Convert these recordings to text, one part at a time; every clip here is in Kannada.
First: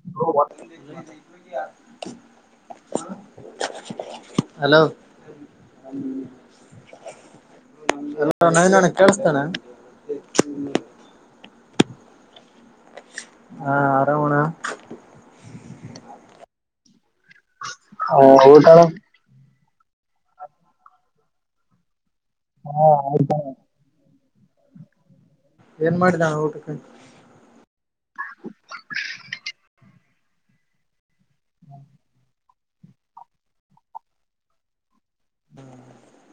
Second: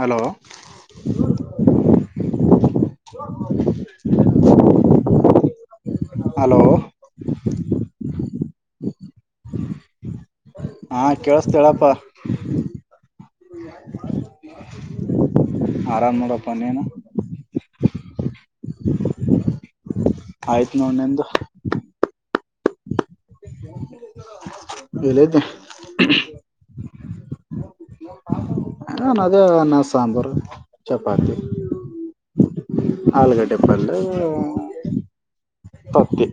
ಹಲೋ ಹಲೋ ಹ ಹಲೋ ನವೀನನ್ನ ಕೇಳಸ್ತೇನೆ ಹಾ ಕೇಳಿಸತ ಹೇಳಪ ಹಾ ಆರಾಮಣ [unintelligible] ಆರಾಮ್ ನೋಡ ಪ ನೀನ ಹ ಊಟಣ್ಣ ಆಯ್ತು ನೋಡ್ ನಿಂದು ಹಾ ಆದ ಬೆಲ್ದ ಏನ್ ಮಾಡಿದಾನ ಊಟಕ್ಕಂತ ಹ ನದ ನ ಸಾಂಬಾರ ಚ ಪತೆ ಹಾಲುಗಡ್ಡೆ ಪಲ್ಲು ತ ದಿ ಅನುವು ಕೊರ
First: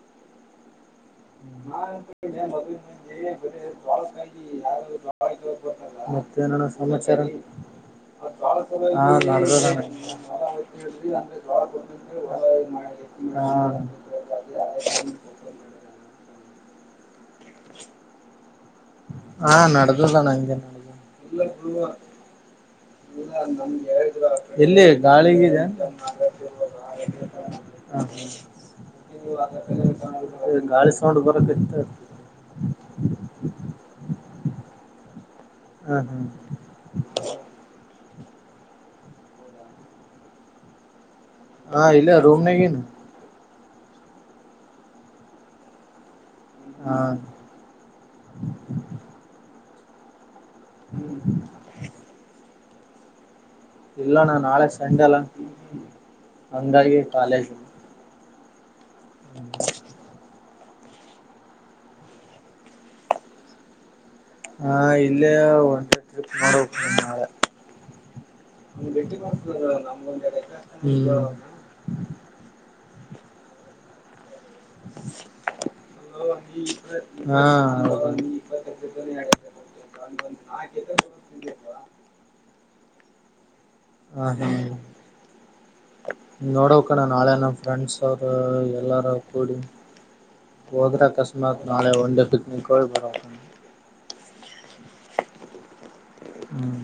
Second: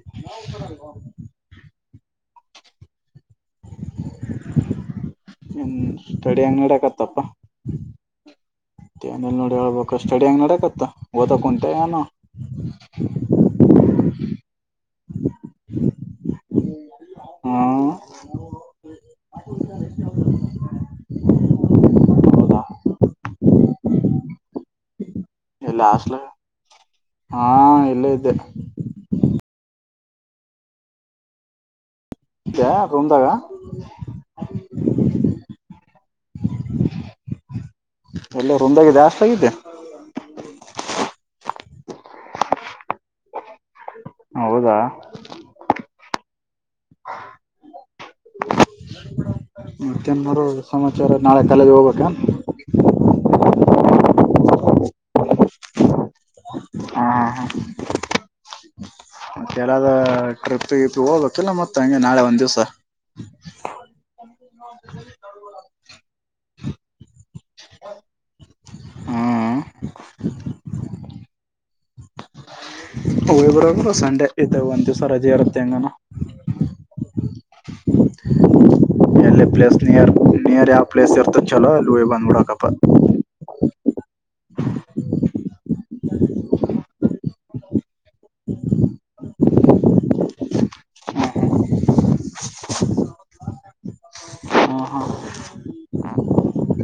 ನಾ ಅನ್ಕೊಂಡಿದ್ದೆ ಮದುವೆ ಮುಂಜಿ ಬರಿ ಹ್ಮ ಸ್ಟಡಿಿಯಂಗ ಮತ್ತೇನಣ ಸಮಾಚಾರ ನಡಕತ್ತಪ್ಪ ಹಾ ಏನ ನೋಡಿ ನಡದದಣ ಹೇಳ್ಬೇಕ ಸ್ಟಡಿ ಹಂಗ ನಡಕತ್ತ ಓದಕ್ ಕುಂಟೆ ಾನ ಹಾ ಹ್ಮ ಹಾ ನಡದ ಅಣ್ಣ ಅಂಗಲ್ಲ ನಾಂಗ ನ ಹೌದಾ ಇಲ್ಲ ನಮ್ಗೆ ಹೇಳಿದ ಎಲ್ಲಿ ಗಾಳಿಗಿದೆ ಇಲ್ಲ ಆಸ್ಲ ಹಾ ಹ ಇಲ್ಲ ಇದ್ದೆ ಗಾಳಿ ಸೌಂಡ್ ಬರಕ್ ಇತ್ತು ದ್ಯ ರೂಮದಾಗ ಹ ಹ ಎಲ್ಲ ರಂದಾಗ ಜಾಸ್ತಿ ಆಗಿದ್ದೆ ಹಾ ಇಲ್ಲ ರೂಮ್ನಗಿನಿ ಹೌದಾ ಹಾ ಮತ್ತೆ ಏನ್ಮಾಡೋದು ಸಮಾಚಾರ ನಾಳೆ ಕಾಲೇಜ್ಗೆ ಹೋಗ್ಬೇಕ ಇಲ್ಲ ಅಣ್ಣ ನಾಳೆ ಸಂಡೆಲ್ಲ ಅಂದರ್ಿಗೆ ಹಾ ಕಾಲೇಜು ಕೆಲ್ಲದ ಅಪ ಇ ಹೋಗ್ಕಲ್ಲ ಮತ್ತ ಹಂಗೆ ನಾಳೆ ಒಂದ್ ದಿವ್ಸ ಹಾ ಇಲ್ಲೇ ಒಂದ ಟ್ರಿಪ್ ಮಾಡೋಬೇಕ ನಾಳೆ ಭೇಟಿ ಹ್ಮ್ ಮಾಡ ನಮಗಂದಡೆ ಬರು ಸಂಡೆ ಇದು ಒಂದ್ ದಿವ್ಸ ರಜೆ ಇರುತ್ತೆ ಹೆಂಗಾನ ಹಾ ಎಲ್ಲಿ ಪ್ಲೇಸ್ ನಿಯರ್ ನಿಯರ್ ಯಾವ್ ಪ್ಲೇಸ್ ಇರ್ತ ಚಲೋ ಅಲ್ಲಿ ಹಿ ಬಂದ್ಬಿಡಾಕಪ್ಪ ಹ ಹ್ಮ್ ನೋಡೋ ಕಣ ನಾಳೆ ಅನ ಫ್ರೆಂಡ್ಸ್ ಅವರು ಎಲ್ಲಾರ ಕೂಡಿ ಹೋದ್ರೆ ಅಕಸ್ಮಾತ್ ನಾಳೆ ಒಂದ ೇ ಪಿಕ್ನಿಕ್ ಹೋಗಿ ಬರ ಹ್ಮ ಹಾ ಹ್ಮ್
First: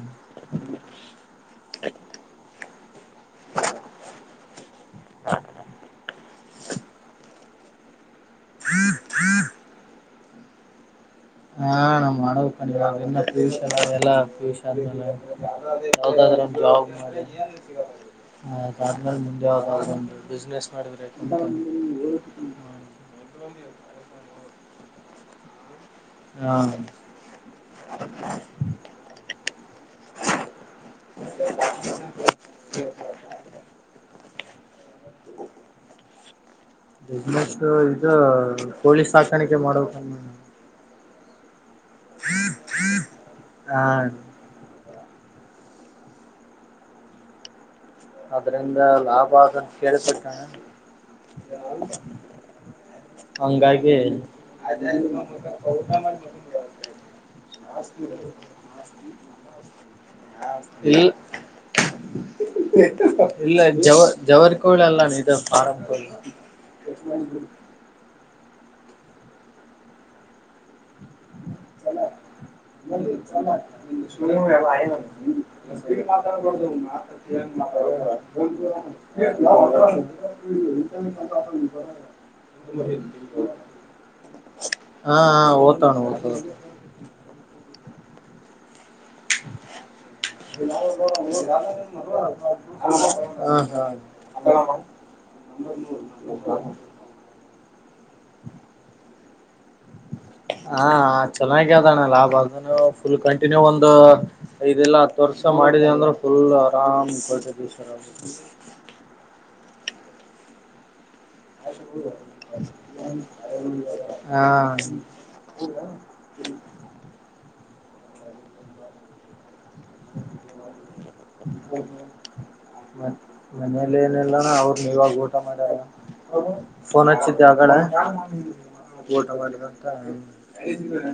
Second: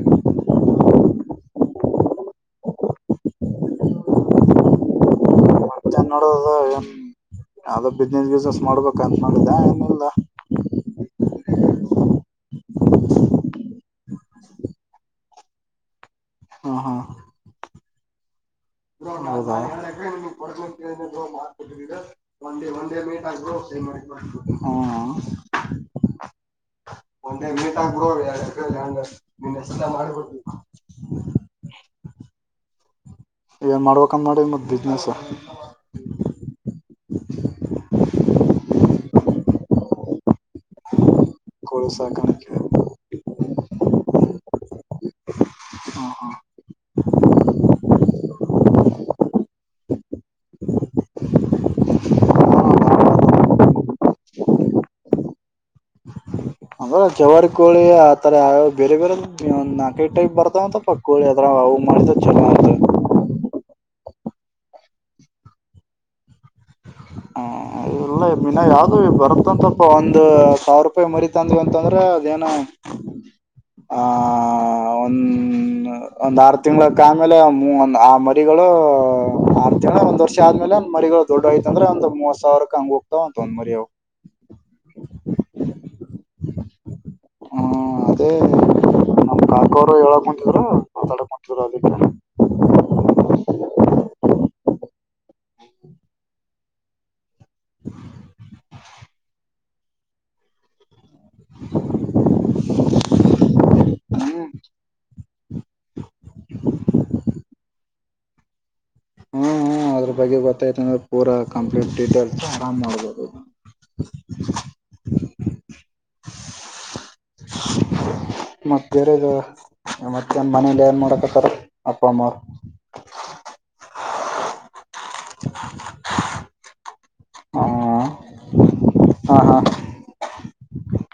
ಹ ಮತ್ತೆ ನೋಡದ ಏನ್ ಅ ಬಿಸ್ನೆಸ್ ಗಿಸ್ನೆಸ್ ಮಾಡ್ಬೇಕು ಅಂತ ಮಾಡೋಿದ್ದ ಮುಂದ ವಾಗನ್ ಎಲ್ಲ ಹೌದಾದ್ರ್ಲ ಹಾ ಬ್ಲಾಗ್ ಮಾಡಿನಿ ಹಾ ಹೌದ ಹ ಹ ಮಾಡಿದ್ರೆ ಹ ಹಾ ಒಂದೆ ಮಟ್ ಆಗ್ಬೋ ಯಂಗ ನಿನ್ನ ಎಷ್ಟಲ್ಲ ಮಾಡಬಟ್ಟ ಹ ಹ ಸರ್ ಬಿಸ್ನೆಸ್ ಇದು ಪೋಲೀಸ್ ಸಾಾಕಾಣಿಕೆ ಮಾಡ ಗರುಸ ಕಣಕ್ಕೆ ಆ ಹ್ಮ್ ಅದ್ರಂದ ಲಾಭ ಆದಂತ ಕೇಳಬಟ್ಟಣ ಹ್ಮ್ ಹಂಗಾಗಿ ಅ್ರ ಜವಾರಿ ಕೋಳಿ ಆತರ ಬೇರೆ ಬೇರೆ ಒ ನಾಕೈ ಟೈಪ್ ಬರ್ತಾವಂತಪ್ಪ ಇಲ್ ಕೋಳಿ ಅತ್ರ ಅವು ಮಾಡಿದ ಚೆನ್ನ ಇಲ್ಲ ಜವ ಜವರ್ ಕೋಳ ಅಲ್ಲ ನೀ ಇದು ಫಾರಂಕೋಳ ಎ ಇಿನ ಯಾವ್ದ ಬರ್ತ್ತಂತಪ್ಪ ಒಂದು ಸಾರ್ ಮರಿ ತಂದ ಅಂತಂದ್ರೆ ಅದೇನು ಆಹ ಒಂದ ಒಂದ್ ಆರು ತಿಂಳಕ್ ಆಮೇಲೆ ಒಂದ್ ಆ ಮರಿಗಳು ಆರು ತಿಂಗಳು ಒಂದ್ ವರ್ಷ ಆದ್ಮೇಲೆ ಮರಿಗಳು ದೊಡ್ಡೋಯ್ತ ಅಂದ್ರೆ ಒಂದು ಹಾ ಹಾ ಎ ಹತ ಹ್ಮ ಅದೇ ನಮ್ ಕಾಕೋರು ಹೇಳಕ್ ಕುಂತಿದ್ರು ಮಾತಾಡಕ್ ಕುಂತಿದ್ರು ಅದಕ್ಕೆ ಹ ಹ ಹ ಹಾ ಚೆನ್ನಾಗ ಅದಣ್ಣ ಲಾಭ ಅದ ಫುಲ್ ಕಂಟಿನ್ಯೂ ಒಂದು್ ಹ್ಮ್ ಐದಲ್ಲಾ ಹತ್ತು ವರ್ಷ ಮಾಡಿದೆ ಅಂದ್ರೆ ಫುಲ್ ಆರಾಮ್ ಕೊಳ್ತೈತಿವರ್ ಸ ಹ್ಮ್ ಅದ್ರ ಬಗ್ಗೆ ಗೊತ್ತಾಯ್ತ ಅಂದ ಪೂರ ಕಂಪ್ಲೀಟ್ ಡೀಟೇಲ್ಸ ಆರಾಮ್ ಮಾಡ್ಬೋದು ಹ ಮತ್ತರದು ಮತ್ತೆ ಮನೇಲಿ ಏನ್ ಮಾಡೋಕತ್ತಾರ ಅಪ್ಪ ಅಮ್ಮ್ರ ಇಲ್ಲಿ ಏನಿಲ್ಲಾನ ಅವ್ರ ಇವಾಗ ಊಟ ಮಾಡ್ಯಲ್ಲ ಫೋನ್ ಹಚ್ಚತಿ ಆಗಡೆ ಹ ೋಟಾ ಹಾ ಹಾ ಹಾ ವಟತಾ ದು ಬರ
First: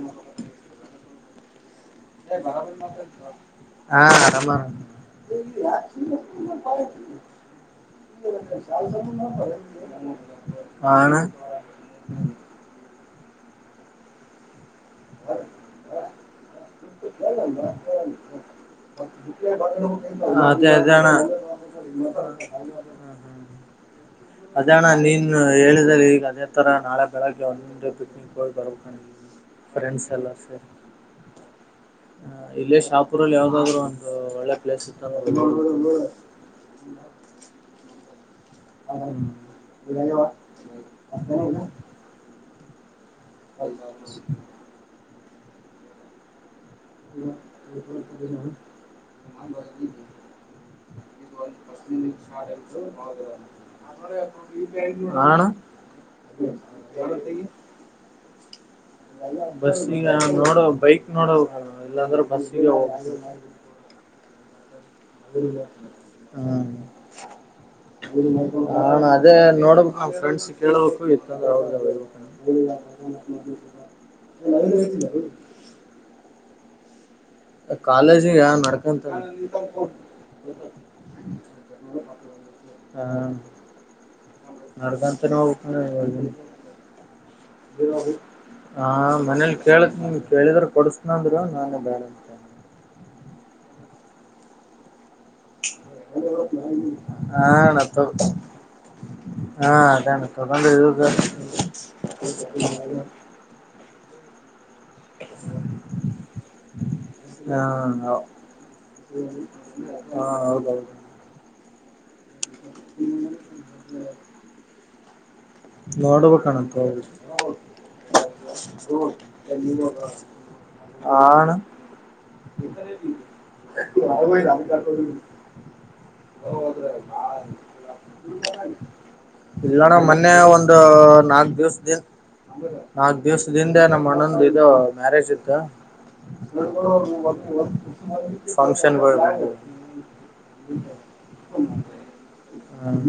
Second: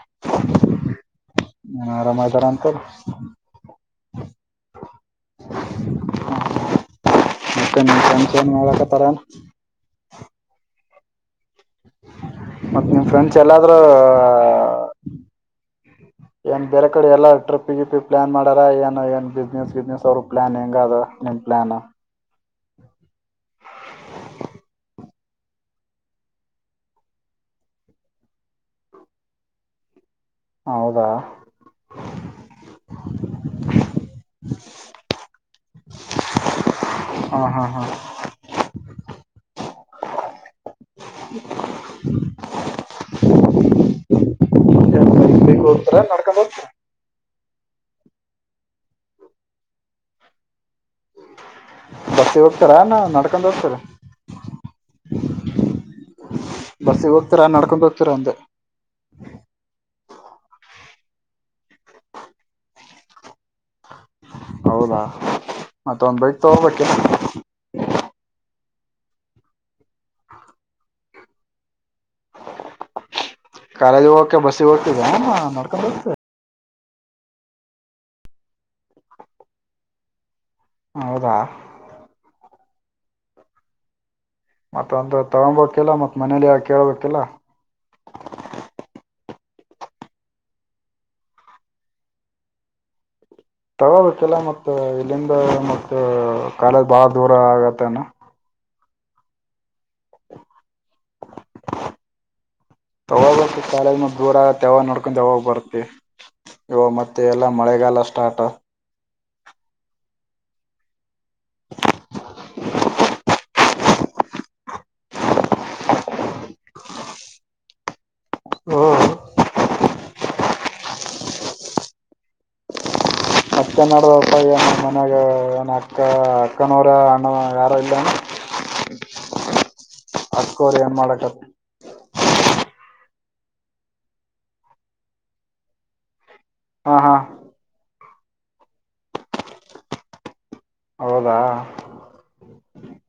ಆರಾಮ ಇದಾರ ಅಂತ ಶ ಮತ್ತೆ ನಿಮ್ ಫ್ರೆಂಡ್ಸ್ ಏನ್ ಮಾಡಕತ್ತಾರ ಆಾನ ಮತ್ತ ನವ ಸಂಜೆ ಎಲ್ಲಾದ್ರೂ [unintelligible] ಬೇರೆ ಕಡೆ ಎಲ್ಲ ಟ್ರಿಪ್ಿಗೆಿಿ ಪ್ಲಾನ್ ಮಾಡಾರ ಏನ್ ಏನ್ ಬಿಸ್ನೆಸ್ ವಿಸ್ನೆಸ್ ಅವರು ಪ್ಲಾನ್ ಅದೇ ಹೆಂಗ ಅದೇ ಅದ ಅಣ್ಣ ನಿಮ್ ಪ್ಲಾನ್ ಹ್ಮ್ ಅದಣ್ಣ ನೀನ್ ಹೇಳಿದ್ರ ಈಗ ಅದೇ ತರ ನಾಳೆ ಬೆಳಗ್ಗೆ ಒಂದ್ ನಿಂಟೆ ಪಿಕ್ನಿಕ್ ಹೋಗಿ ಬರ್ಬೇಕುಿ ಫ್ರೆಂಡ್ಸ್ ಎಲ್ಲ ರಿ ಹೌದಾ ಹ ಇಲ್ಲೇ ಶಾಪುರಲ್ಲಿ ಯಾವ್ದಾದ್್ರರು ಒಂದು ಒಳ್ಳೆ ಪ್ಲೇಸ್ ಇತ್ತ [unintelligible] ಹಾ ಹಾ ಹಾ [unintelligible] [unintelligible] ಏನ್ ಬೈಕ್ ಹೋೋಗತರ ನಡ್ಕೊಂಡ್ ಹೋಗತ [unintelligible] ಬಸ್ಸಿಗೆ ಹೋಗ್ತಾರ ನಡ್ಕೊಂಡ್ ಹೋಗ್ತಾರ ಆ ಅಣ್ಣ ಬಸ್ಸಿಗೆ ಹೋಗ್ತೀರಾ ನಡ್ಕೊಂಡ್ ಹೋಗ್ತೀರಾ ಅಂದೆ ಬಸ್ಸಗ ನೋಡ ಬೈಕ್ ನೋಡ ಎಲ್ಲಾಂದ್ರೆ ಬಸ್ಸಗ ಹೌದಾ ಮತ್ತ ಒಂದ್ ಬೈಕ್ ತಗೋಬೇಕಿಲ್ಲ ಹಾ ಹ ಅದೇ ನೋಡ್ಬೇಕು ನಾವ್ ಫ್ರೆಂಡ್ಸ್ ಕೇಳ್ಬೇಕು ಇತ್ತಂದ್ರ ಅವ ಕಾಲೇಜಿಗೆ ಹೋಗಕೆ ಬಸ್ಸಿಗೆ ಹೋಗತಿದೆ ನೋಡ್ಕೊಂಡ ಹೋಗ್ತಾ ಕಾಲೇಜಿಂಗ ನಡ್ಕಂತ ಅಣ್ಣ ಹೌದಾ ಹ ಮತ್ತೊಂದು ನಡ್ಕಂತನ ತಗೊಬೇಕಿಲ್ಲ ಮತ್ ಹೋಗ್ಬೇಕ ಮನೇಲಿ ಯಾವ ಕೇಳ್ಬೇಕಿಲ್ಲ ಹಾ ಮನೇಲಿ ಕೇಳಕ್ ಕೇಳಿದ್ರ ಕೊಡಸನ ಅಂದರು ನಾನ ಬೇಡ ಅಂದೆ ತಗೋಬೇಕಿಲ್ಲ ಮತ್ತು ಅಲ್ಲಿಂದ ಮತ್ತ ಕಾಲೇಜಿ ಬಾಳ ದೂರ ಹಾಣ ತ ಆಗತ್ತನಾ ಹಾ ಅದಾನ [unintelligible] ತಗೋಬೇಕು ಕಾಲೇಜ್ [unintelligible] ದೂರ ಆಗುತ್ತೆ ಯಾವಾಗ ನೋಡ್ಕೊಂಡು ಯಾವಾಗ ಬರ್ತ್ತತಿ ಇವಾಗ ಮತ್ತೆ ಮತ್ತೆ ಎಲ್ಲಾ ಮಳೆಗಾಲ ಸ್ಟಾರ್ಟ್ ಹ್ಮ ಹಾ ಹೌದೌದು [unintelligible] ನೋಡ್ಬೇಕನ್ನ ತಗೋಬೇಕು [unintelligible] ಆ ಹಣ ಅಕ್ಕ ನೋಡಪ್ಪ ಮನ್ಯಾಗ ಏನ ಅಕ್ಕ ಅಕ್ಕನವರ ಅಣ್ಣ ಯಾರ ಇಲ್ಲ ಇಲ್ಲಣ ಮೊನ್ನೆ ಒಂದು ನಾಲ್ಕು ದಿವ್ಸ ನಾಲ್ಕ್ ದಿವ್ಸದಿಂದೆ ನಮ್ಮ ಆಣ್ಣದು ಇದು ಮ್ಯಾರೇಜ್ ಇತ್ತು ಹಾ ಹಾ [unintelligible] ಫಂಕ್ಷನ್ ಬ ಹೌದಾ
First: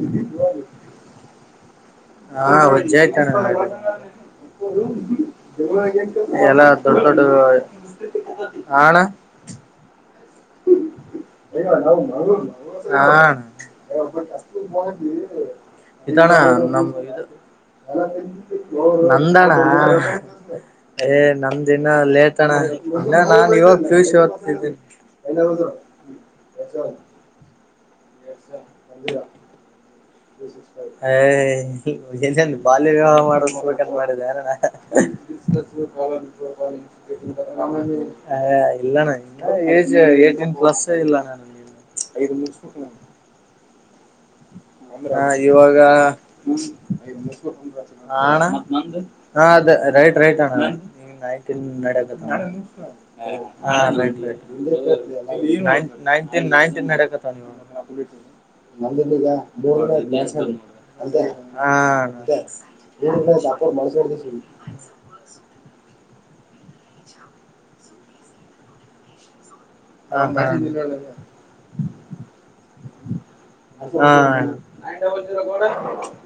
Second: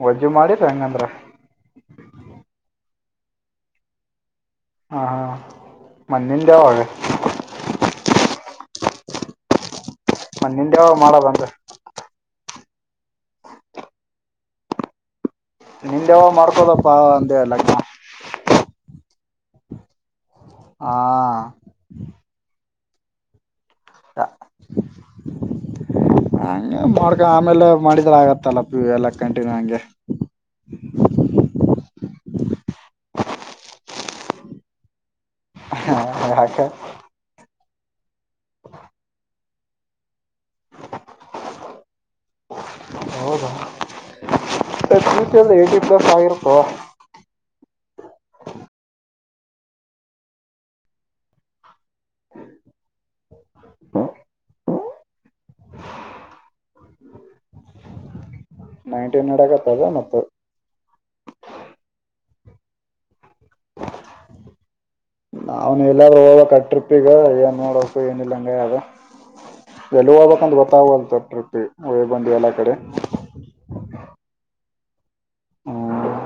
ವಜ್ಜು ಮಾಡಿ ಹೆಂಗಂದ್ರ ಹಾ ವಜಯತ ಎಲ್ಲ ಹಾಂ ಹಾಂ ಮತ್ತು ನಿಂದು ಎಲ್ಲ ಯಾವಾಗ ದೊಡ್ಡ ದೊಡ್ಡ ಆಣ ಮ ನಿಿಂದ ಯಾವ ಮಾಡ ಬಂದ ಹಾ ನಿನ್ ಯಾವ ಮಾಡ್ಕೋದಪ್ಪಾ ಅಂದ ಲಗ್ನ ನಂದಣ ಏ ಹಾಂ ನಮ್ದಿನ ಲೇಟ್ ತಣ ಇನ್ನ ನಾನು ಇವಾಗ ಪ್ಯೂಶ ಓದ್ತಿದ್ದೇನಿ ದ ಹದು ಹಂಗ ಮಾಡ್ಕ ಆಮೇಲೆ ಮ ್ರ ಆಗತ್ತಲ್ಲ ಪ ಎಲ್ಲ ಕಂಟಿನ್ಯೂ ಹಂಗೆ ಏ ಎ ಬಾಲ್ಯ ವಿವಾಹ ಮಾಡದುಂತ ಮಾಡಿದ ಯಾರಣ ಯಾಕೆ ಕಾಲಾಲ ಇಲ್ಲಣ ಇ ಏಜ್ ಏೀನ್ ಪ್ಲಸ್ ಇಲ್ಲ ಐ ಎ ಏಟಿ ಪ್ಲಸ್ ಆಗರ್ಪ ಣ ಹ ರೈಟ್ ರೈಟ್ ಅಣ್ಣ ನ ಹ ಲೈಟ್ ನ ನಂದಿಲಿ ಈಗ ನೈನ್ಟೀನ್ ನಡಕತ್ತದ ಗ ಮತ್ತು ಗಾಸ ಅೇ ಹ ಅದೇ ನೀ ಅಪ್ಪರ್ ಮಸಡ್್ದ ಸ ನಾವ್ನ್ ಎಲ್ಲಾದ್ರೂ ಹೋಗಕ ಟ್ರಿಪ್ ಈಗ ಏನ್ ನೋಡಕ ಏನಿಲ್ಲ ಹಂಗದ ಎಲ್ಲಿ ಹಾ ಹಾ ಹೋಗಬೇಕಂದ ಗೊತ್ತಾಗಲ್ ಿಪಿ ಹೊಯಿ ಬಂದಿ ಎಲ್ಲಾ ಕಡೆ ಹಾ ಕ ನ ಹ್ಞೂ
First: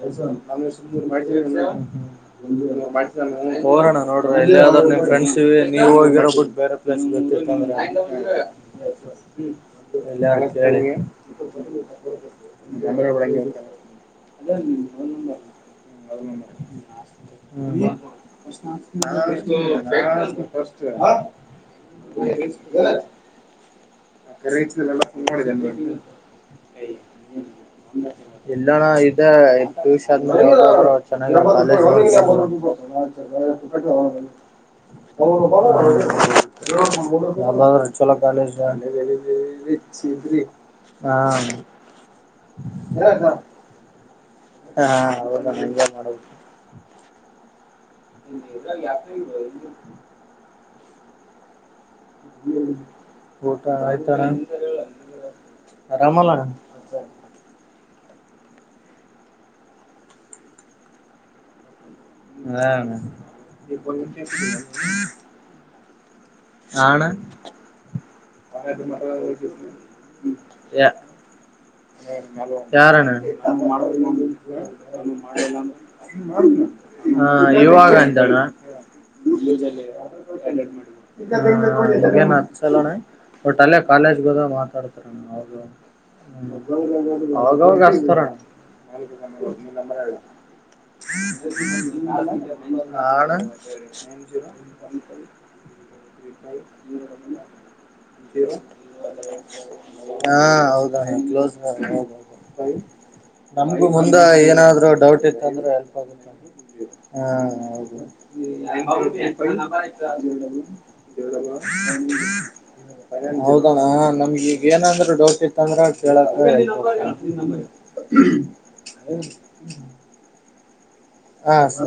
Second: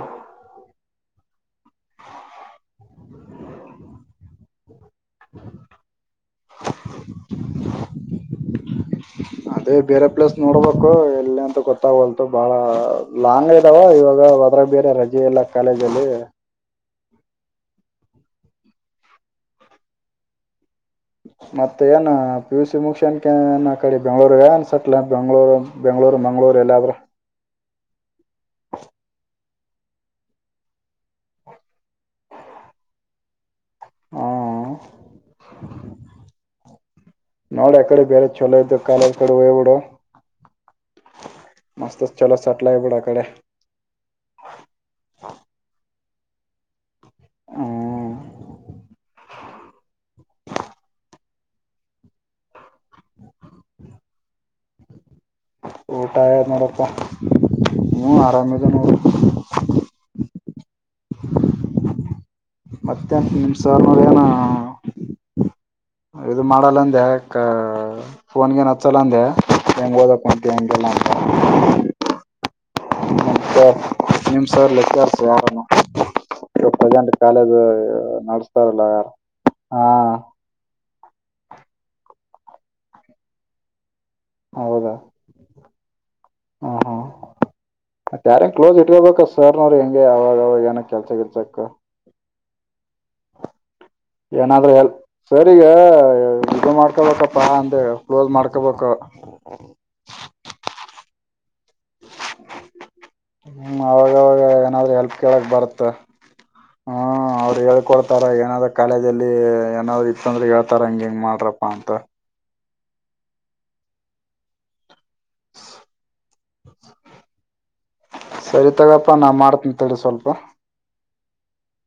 ಹೋರೋಣ ನೋಡ್ರ ಎಲ್ಲಿ್ರರು ನಿ್ ಫ್ರೆಂಡ್ಸ್ ನೀವ್ ಹೋಗಿರೋ ಬಿಟ್ಟು ಬೇರೆ ಪ್ಲೇಸ್ ಬತ್ತರ್ತಂದ್ರ ಅದೇ ಬೇರೆ ಪ್ಲೇಸ್ ನೋಡ್ಬೇಕು ಎಲ್ಲ ಅಂತ ಗೊತ್ತಾಗಲ್ ಬಾಳ ಲಾಂಗ್ ಇದಾವ ಇವಾಗ ಹದ್ರಾಗ ಬೇರೆ ರಜೆ ಇಲ್ಲ ಕಾಲೇಜ ಅಲ್ಲಿ ಹ ಬ ಮತ್ತ ಏನ್ ಪಿಿಯುಸ ಮುಕ್ಷನ್ಕ ಕಡೆ ಬೆಂಗ್ಳೂರ್ ಏನ್ ಸಟ್ಲ್ ಬೆಂಗಳೂರು ಬೆಂಗ್ಳೂರು ಮಂಗ್ೂರು ಎಲ್ಲ ಇಲ್ಲಣ್ಣ ಇದ ಶರ್ಮ ಚನ್ನ [unintelligible] ಇಟ್ಟ ಹ್ಮ್ ಹ [inaudible] ಎಲ್ದರು ನೋಡಿ ಆ ಕಡೆ ಚಲೋ ಬೇರೆ ಕಾಲೇಜ್ ಇದ್ದು ಕಾಲೇಜ್ ಕಡೆ [unintelligible] ಹಾ ಮಸ್ತತ್ ಚಲೋ ಸಟಲಯ ಬುಡಾ ಕಡೆ ಹಾ ಹೌದಾ ಹಂಗೆ ಮಾಡೋದು ಹ [unintelligible] ಊಟ ಆಯ್ತಾ ಅಣ್ಣಾ ಊಟ ಆಯದ ನೋಡಪ್ಪ ಹೂಂ ಆರಾಮಿದಿನಿ ನೋಡು ಹಾ ಅಣ್ಣಾ ಮತ್ತೇನ್ ನಿಮ್ ಸರ್ನವ್ರು ಏನ [unintelligible] ಇದು ಮಾಡಲ್ಲಂದೆ ಕ ಫೋನ್ಗೀನ್ ಹಚ್ಚಲ್ಲಂದೆ ಹೆಂಗ್ [unintelligible] ಅಂತ ಯಾರಣ ನಮ್ ಸರ್ ನಿಮ್ ಸರ್ ಲೆಕ್ಚರ್ಸ್ ಯಾರನ ಇವಾಗ ಪ್ರೆಸೆಂಟ್ ಹಾ ಕಾಲೇಜ್ ಇವಾಗ ಅಂತಣ ಹಾ ನಡೆಸ್ತಾರಲ್ಲ ಯಾರು ಹಾ [unintelligible] ಚಲೋಣ ಒಟ್ಟಲ್ಲೇ ಕಾಲೇಜ್ಗೆ ಹೋದಾಗ ಹೌದಾ ಮಾತಾಡ್ತಾರಣ್ಣ ಹೌದು. ಹ್ಮ ಹ್ಮ್ ಅವಾಗವಾಗ್ ಮತ್ ಹಚ್ತಾರಣ ಯಾರ ಕ್ಲೋಸ್ ಇಟ್ಕೋಬೇಕ ಸರ್ನವ್ರು ಹೆಂಗೆ ಅವಾಗ ಅವಾಗ ಏನ ಕೆಲ್ಸ ಗಿಲ್ಸಕ್ ಹಾ ಅಣ ಏನಾದ್ರೂ ಹೆಲ್ಪ್ ಸರಿಗ ಇದು ಮಾಡ್ಕೊಬೇಕಪ್ಪಾ ಅಂದೆ ಕ್ಲೋಸ್ ಮಾಡ್ಕೊಬೇಕು ಹಾ ಹೌ ಕ್ಲೋಸ್ ಹ ಹ್ಮ್ ನಮಗೂ ಮುಂದ ಅವಾಗವಾಗ ಏನಾದ್ರು ಹೆಲ್ಪ್ ಡೌಟ್ ಕೇಳಕ್ ಇತ್ತಂದ್ರ ಬರುತ್ತ ಎಲ್ಪ್ ಆಗತ್ತ ಹ್ಮ್ ಅವ್ರು ಹೇಳ್ಕೊಡ್ತಾರ ಏನಾದ್ರ ಕಾಲೇಜಲ್ಲಿ ಏನಾದ್ರು ಇತ್ತಂದ್ರೆ ಹೇಳ್ತಾರ ಹಂಗ ಹಿಂಗ್ ಮಾಡ್ರಪ್ಪಾ ಅಂತ [unintelligible] ಹೌದಣ ನಮ್ಗಿಗ್ ಏನಂದ್ರೂ ಡೌಟ್ ಇ ತ್ತಂದ್ರ ಕೇಳಕ್ಕೆ ಇದ್ [unintelligible] ಸರಿ ತಗಪ್ಪಾ ನಾ ಮಾಡ್ತನಿ ತಡಿ ಸ್ವಲ್ಪ. ಹಾ ಸ